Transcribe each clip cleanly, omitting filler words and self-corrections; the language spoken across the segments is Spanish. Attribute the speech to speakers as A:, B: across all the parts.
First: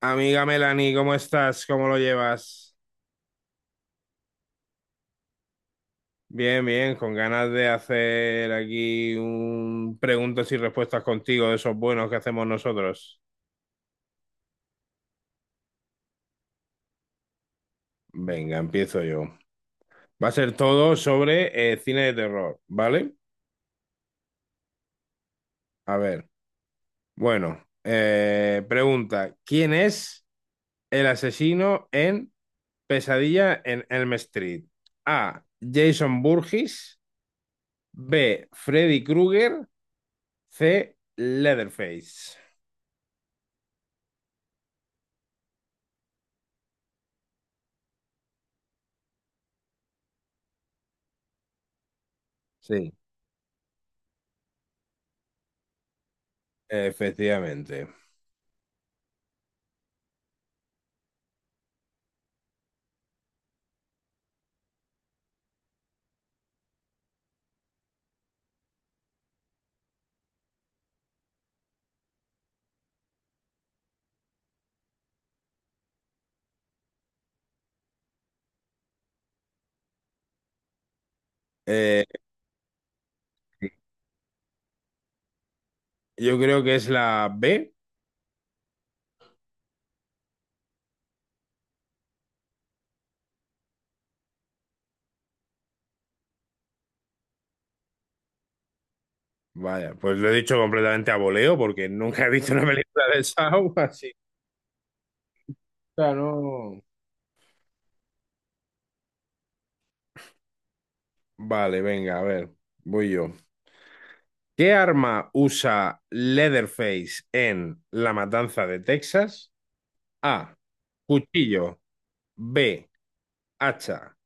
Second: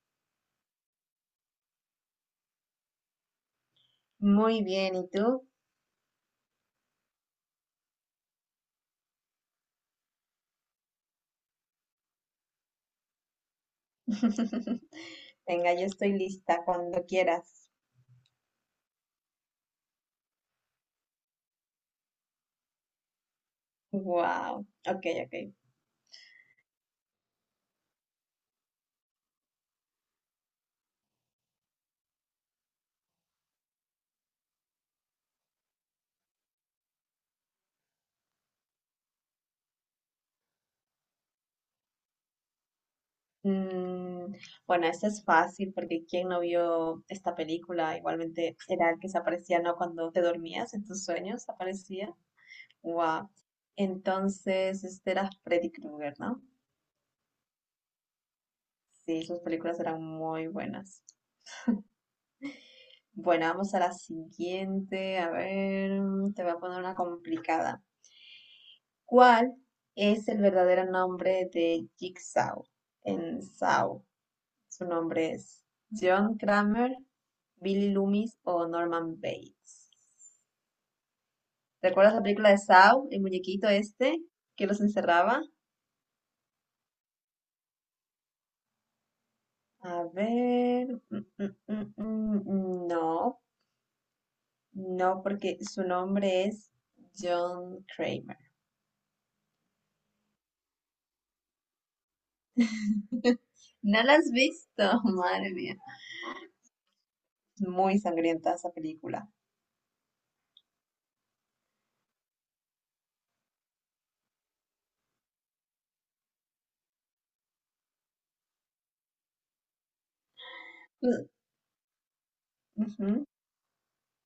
A: Amiga Melanie, ¿cómo estás? ¿Cómo lo llevas?
B: Muy bien, ¿y tú?
A: Bien, bien, con ganas de hacer aquí un preguntas y respuestas contigo de esos buenos que hacemos nosotros.
B: Venga, yo estoy lista cuando quieras.
A: Venga, empiezo yo. Va a ser todo sobre cine de terror, ¿vale?
B: Wow, ok, ok.
A: A ver, bueno, pregunta, ¿quién es el asesino en Pesadilla en Elm Street? A. Jason Burgess, B. Freddy Krueger, C. Leatherface.
B: Mm, bueno, esta es fácil porque ¿quién no vio esta película? Igualmente era el que se aparecía, ¿no? Cuando te dormías en tus sueños aparecía.
A: Sí.
B: Wow. Entonces, este era Freddy Krueger, ¿no?
A: Efectivamente.
B: Sí, sus películas eran muy buenas. Bueno, vamos a la siguiente. A ver, te voy a poner una complicada. ¿Cuál es el verdadero nombre de Jigsaw en Saw? Su nombre es John Kramer, Billy Loomis o Norman Bates.
A: Eh,
B: ¿Recuerdas la película de Saw, el muñequito este que los encerraba?
A: yo creo que es la B.
B: A ver, no, no, porque su nombre es John Kramer.
A: Vaya, pues lo he dicho completamente a voleo porque nunca he visto una película de Saw,
B: ¿No
A: así.
B: la has visto? Madre mía.
A: Claro.
B: Muy sangrienta esa película.
A: Vale, venga, a ver, voy yo. ¿Qué arma usa Leatherface en La Matanza de Texas? A.
B: Mm,
A: Cuchillo. B.
B: ujú.
A: Hacha.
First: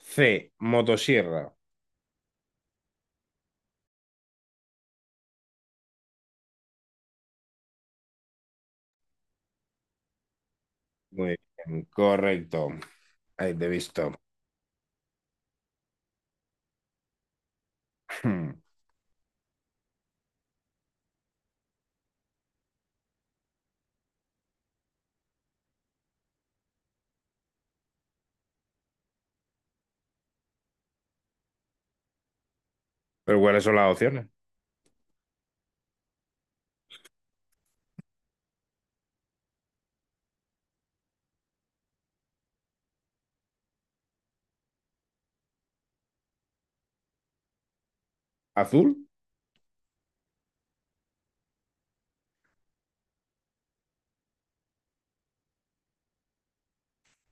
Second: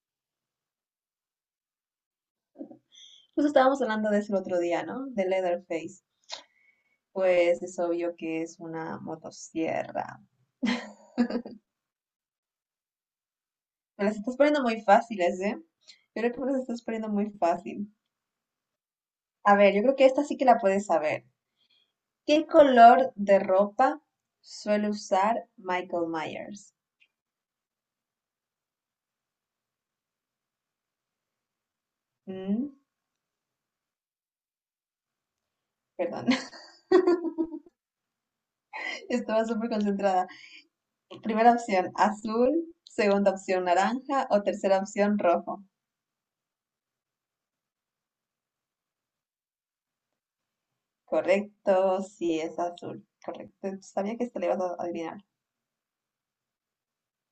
A: C. Motosierra.
B: Justo estábamos hablando de eso el otro día, ¿no? De Leatherface. Pues es obvio que es una motosierra.
A: Muy bien, correcto. Ahí te he
B: Me las
A: visto.
B: estás poniendo muy fáciles, ¿eh? Yo creo que me las estás poniendo muy fácil.
A: Hmm.
B: A ver, yo creo que esta sí que la puedes saber. ¿Qué color de ropa suele usar Michael Myers? Mm,
A: ¿Pero cuáles son las opciones?
B: Perdón, estaba súper concentrada. Primera opción, azul. Segunda opción, naranja. O tercera opción, rojo.
A: ¿Azul?
B: Correcto, sí, es azul. Correcto. Sabía que esta le ibas a adivinar.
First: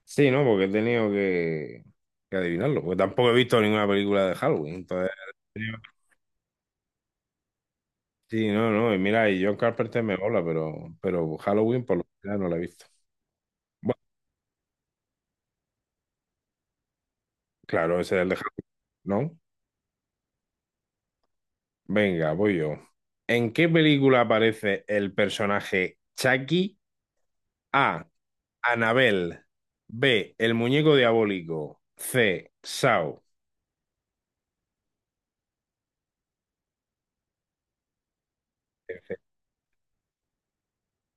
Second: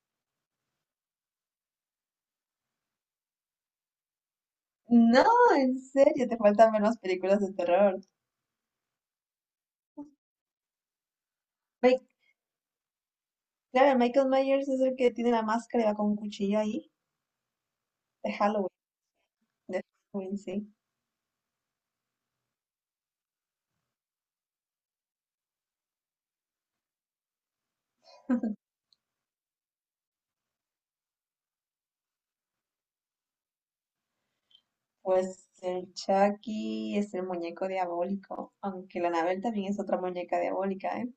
A: Sí, ¿no? Porque he tenido que adivinarlo. Porque tampoco he visto ninguna película de Halloween. Entonces,
B: No,
A: he
B: en
A: tenido-
B: serio, te faltan ver las películas de terror.
A: sí, no, no. Y mira, y John Carpenter me mola, pero Halloween por
B: Mi-
A: lo general no la he visto.
B: claro,
A: Bueno,
B: Michael Myers es el que tiene la máscara y va con un cuchillo ahí,
A: claro, ese es el
B: de
A: de
B: Halloween,
A: Halloween, ¿no?
B: de Halloween, sí.
A: Venga, voy yo. ¿En qué película aparece el personaje Chucky? A. Anabel. B. El muñeco diabólico. C. Saw.
B: Pues el Chucky es el muñeco diabólico, aunque la Anabel también es otra muñeca diabólica, ¿eh?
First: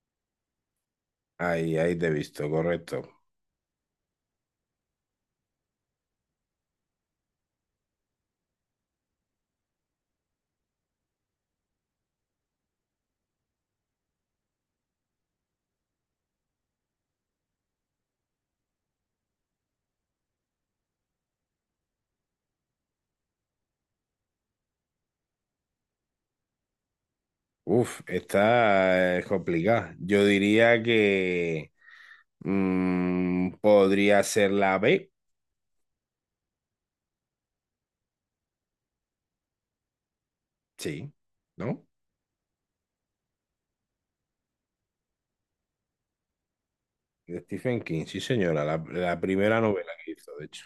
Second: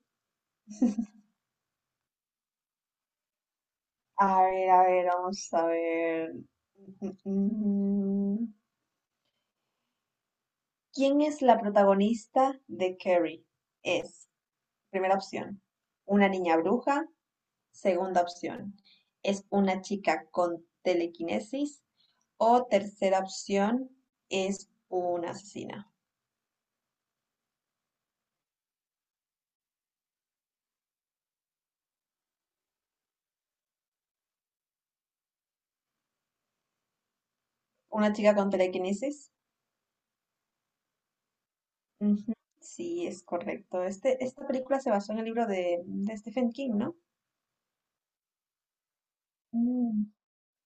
A: Ahí, ahí te he visto, correcto.
B: A ver, vamos a ver. Mm, mm, mm. ¿Quién es la protagonista de Carrie? Es, primera opción, una niña bruja. Segunda opción: es una chica con telequinesis. O tercera opción, es una asesina.
A: Uf, está complicada. Yo diría que podría ser la B,
B: Una chica con telequinesis.
A: sí, ¿no?
B: Ujú, sí, es correcto. Este, esta película se basó en el libro de Stephen King, ¿no?
A: De Stephen King, sí, señora, la primera novela
B: Mm,
A: que hizo, de hecho.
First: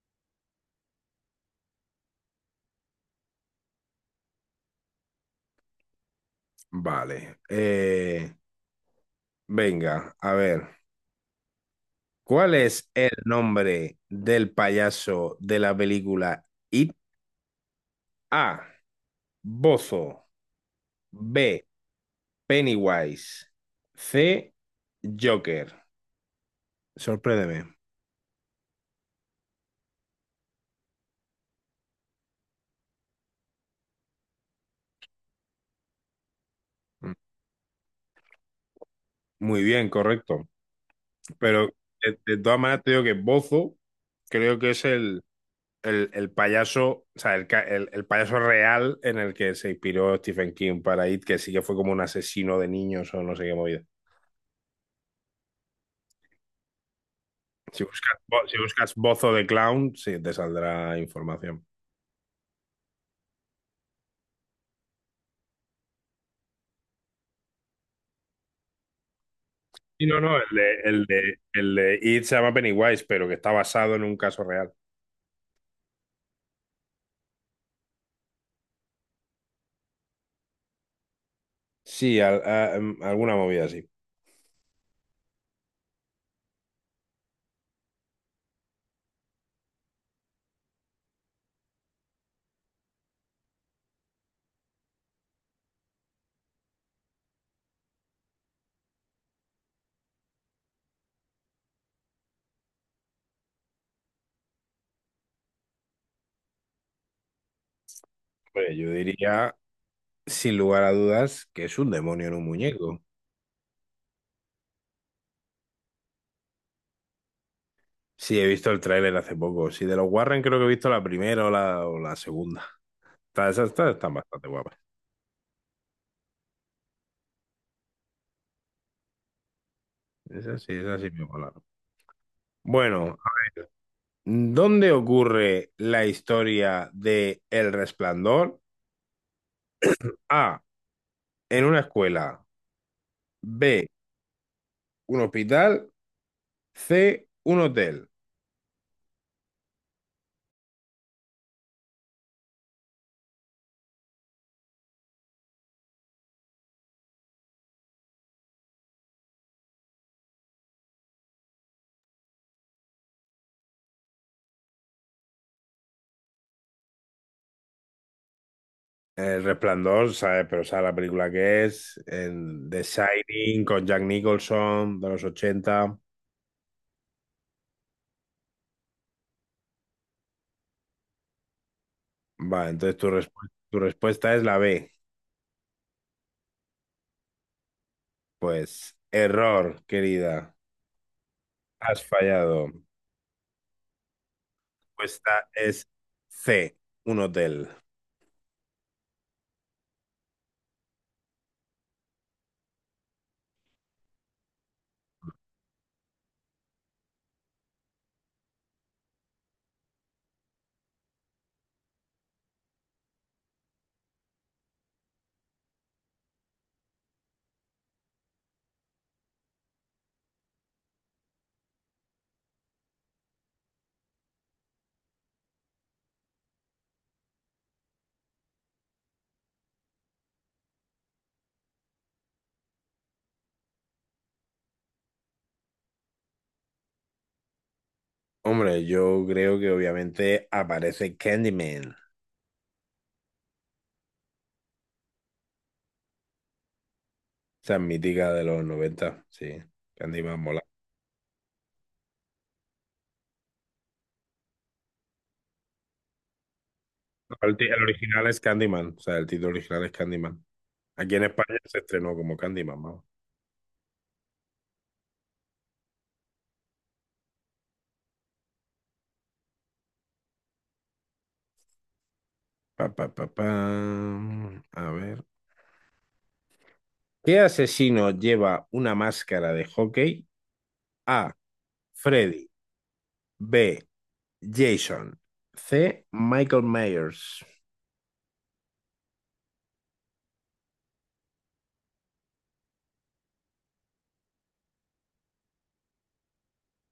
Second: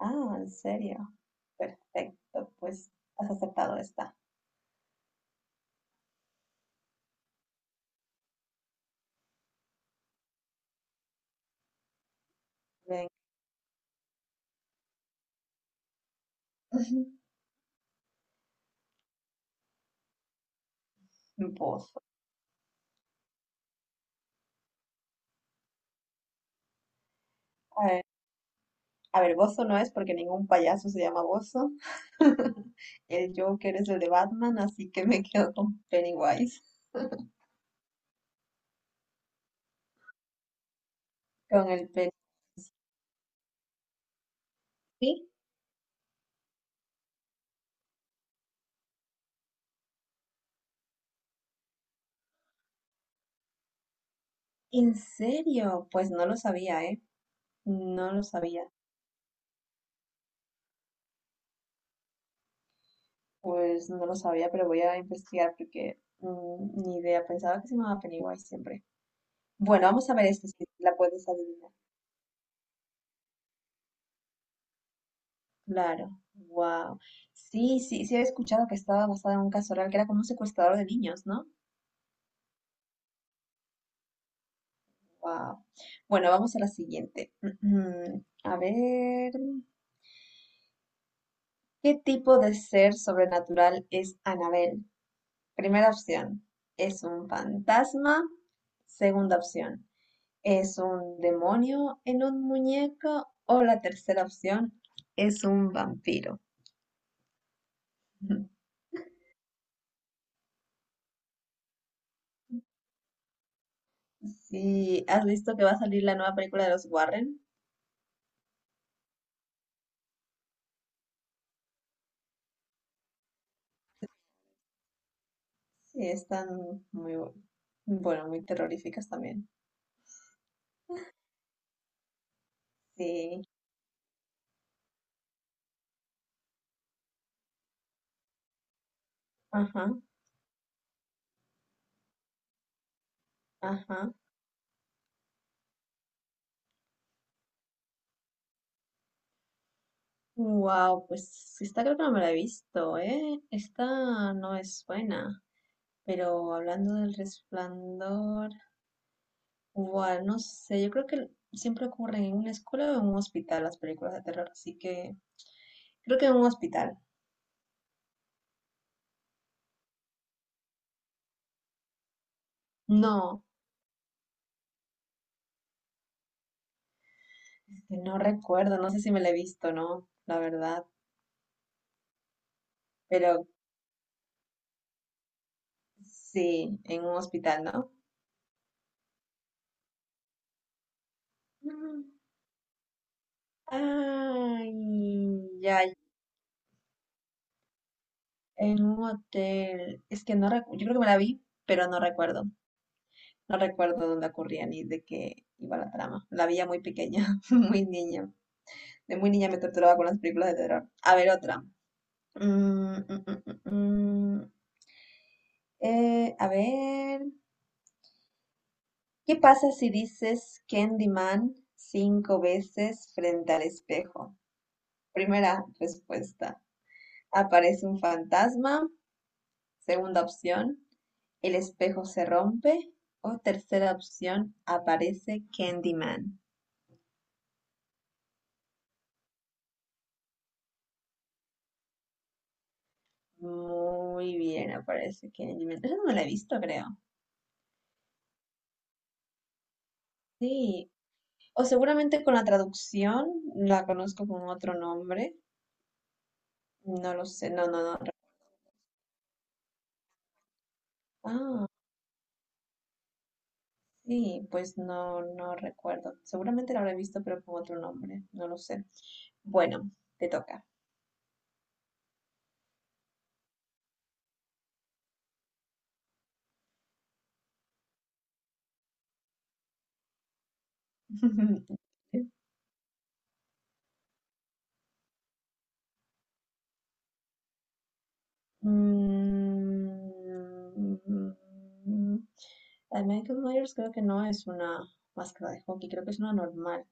B: Ah, en serio. Perfecto, pues has aceptado esta.
A: Vale. Venga, a ver. ¿Cuál es
B: Ven,
A: el nombre del payaso de la película It? A. Bozo. B.
B: vos.
A: Pennywise. C. Joker. Sorpréndeme.
B: A ver, Bozo no es porque ningún payaso se llama Bozo. El Joker es el de Batman, así que me quedo con Pennywise.
A: Mm. Muy bien, correcto. Pero
B: Con el Penny.
A: de todas maneras te digo que Bozo creo que es
B: ¿Sí?
A: el payaso, o sea, el payaso real en el que se inspiró Stephen King para It, que sí que fue como un asesino de niños o no sé qué movida.
B: ¿En serio? Pues no lo sabía, ¿eh?
A: Si
B: No
A: buscas,
B: lo
A: si
B: sabía.
A: buscas Bozo de Clown, sí, te saldrá información.
B: Pues no lo sabía, pero voy a investigar porque ni idea. Pensaba que se llamaba Pennywise siempre. Bueno,
A: Y
B: vamos a
A: no,
B: ver
A: no,
B: esta, si la puedes adivinar.
A: el de It se llama Pennywise, pero que está basado en un caso real.
B: Claro. Wow. Sí, sí, sí había escuchado que estaba basada en un caso real, que era como un secuestrador de niños, ¿no?
A: Sí, alguna movida así.
B: Wow. Bueno, vamos a la siguiente. A ver, ¿qué tipo de ser sobrenatural es Anabel? Primera opción, ¿es un fantasma? Segunda opción, ¿es un demonio en un muñeco? O la tercera opción, ¿es un vampiro?
A: Hombre, yo diría, sin lugar a dudas, que es un demonio en un muñeco.
B: Sí, ¿has visto que va a salir la nueva película de los Warren?
A: Sí, he visto el tráiler hace poco. Sí, de los Warren creo que he visto la primera o o la segunda. Esas están bastante guapas.
B: Sí, están muy, bueno, muy terroríficas también.
A: Esas sí me molaron. Bueno, a
B: Sí,
A: ver. ¿Dónde ocurre la historia de El Resplandor?
B: ajá,
A: A. En una escuela. B.
B: ajá.
A: Un hospital. C. Un hotel.
B: Wow, pues esta creo que no me la he visto, ¿eh? Esta no es buena. Pero hablando del resplandor, wow, no sé, yo creo que siempre ocurren en una escuela o en un hospital las películas de terror, así que creo que en un hospital.
A: El Resplandor, ¿sabes? Pero sabes la película que es. El The
B: No,
A: Shining con Jack Nicholson de los 80.
B: este, no recuerdo, no sé si me la he visto, ¿no? La verdad,
A: Vale, entonces
B: pero
A: tu respuesta es la B.
B: sí, en un hospital, ¿no?
A: Pues error, querida. Has
B: Mm.
A: fallado.
B: Ay,
A: Esta
B: ya,
A: es C, un hotel.
B: en un hotel. Es que no recuerdo, yo creo que me la vi, pero no recuerdo. No recuerdo dónde ocurría ni de qué iba la trama. La veía muy pequeña, muy niña. De muy niña me torturaba con las películas de terror. A ver, otra. Mm, mm, mm, mm, mm. A ver. ¿Qué pasa si dices Candyman cinco veces frente al espejo? Primera respuesta. Aparece un fantasma. Segunda opción. El espejo se rompe. O tercera opción. Aparece Candyman.
A: Hombre, yo creo que obviamente aparece Candyman.
B: Muy bien, aparece Kenji. Mientras no la he visto, creo.
A: Esa mítica de los noventa. Sí. Candyman mola.
B: Sí. O seguramente con la traducción la conozco con otro nombre. No lo
A: No,
B: sé. No, no,
A: El
B: no.
A: original es Candyman, o sea, el título original es Candyman. Aquí en España
B: Ah,
A: se estrenó como Candyman, vamos.
B: sí, pues no, no recuerdo. Seguramente la habré visto, pero con otro nombre. No lo sé. Bueno, te toca.
A: Pa, pa, pa, pam. A ver. ¿Qué asesino lleva una máscara de hockey? A. Freddy. B. Jason. C. Michael Myers.
B: Mm, La de Michael Myers creo que no es una máscara de hockey, creo que es una normal.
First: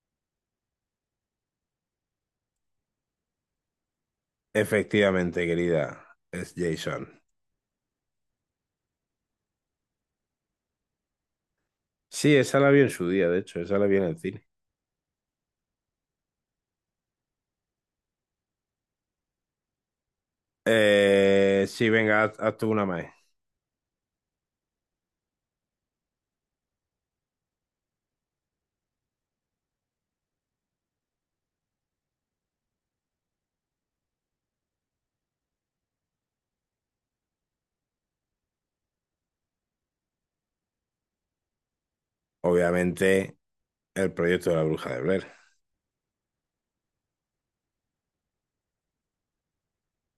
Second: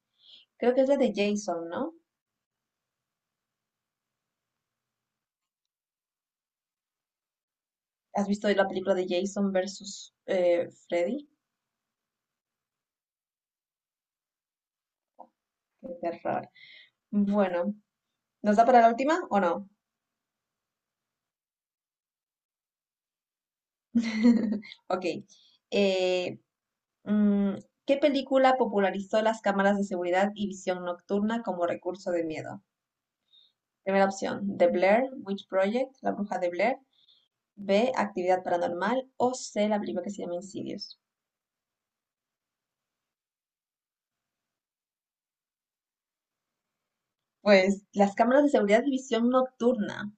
B: Creo que es la de Jason, ¿no?
A: Efectivamente, querida, es Jason.
B: ¿Has visto la película de Jason versus Freddy?
A: Sí, esa la vi en su día, de hecho, esa la vi en el cine.
B: Qué terror. Bueno, ¿nos da para la última o no?
A: Sí, venga, haz tú una más.
B: Ok. eh, mm, ¿Qué película popularizó las cámaras de seguridad y visión nocturna como recurso de miedo? Primera opción, The Blair Witch Project, La Bruja de Blair. B, Actividad Paranormal. O C, la película que se llama Insidious.
A: Obviamente, el proyecto de la bruja de Blair.
B: Pues las cámaras de seguridad y visión nocturna.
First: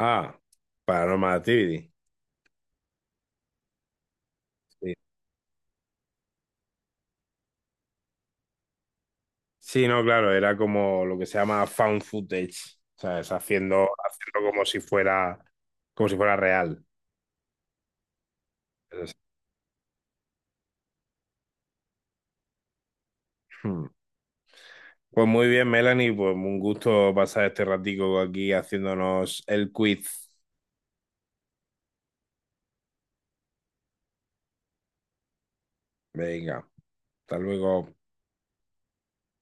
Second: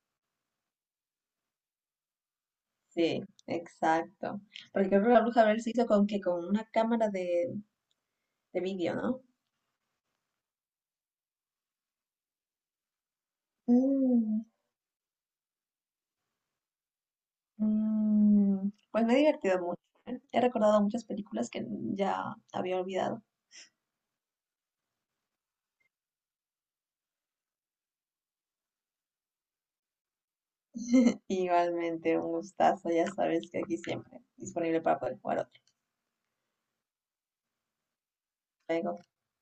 A: Ah, Paranormal Activity.
B: Sí, exacto. Porque
A: Sí.
B: creo que la Bruja de Blair se hizo con que con una cámara de vídeo, ¿no?
A: Sí, no, claro, era como lo que se llama found footage. O sea, es
B: Mm,
A: haciendo como si fuera real.
B: Pues
A: Es-
B: me he divertido mucho. ¿Eh? He recordado muchas películas que ya había olvidado.
A: Pues muy bien, Melanie, pues un gusto pasar este ratico aquí haciéndonos el quiz.
B: Igualmente, un gustazo, ya sabes que aquí siempre disponible para poder jugar otro
A: Venga, hasta luego.
B: juego.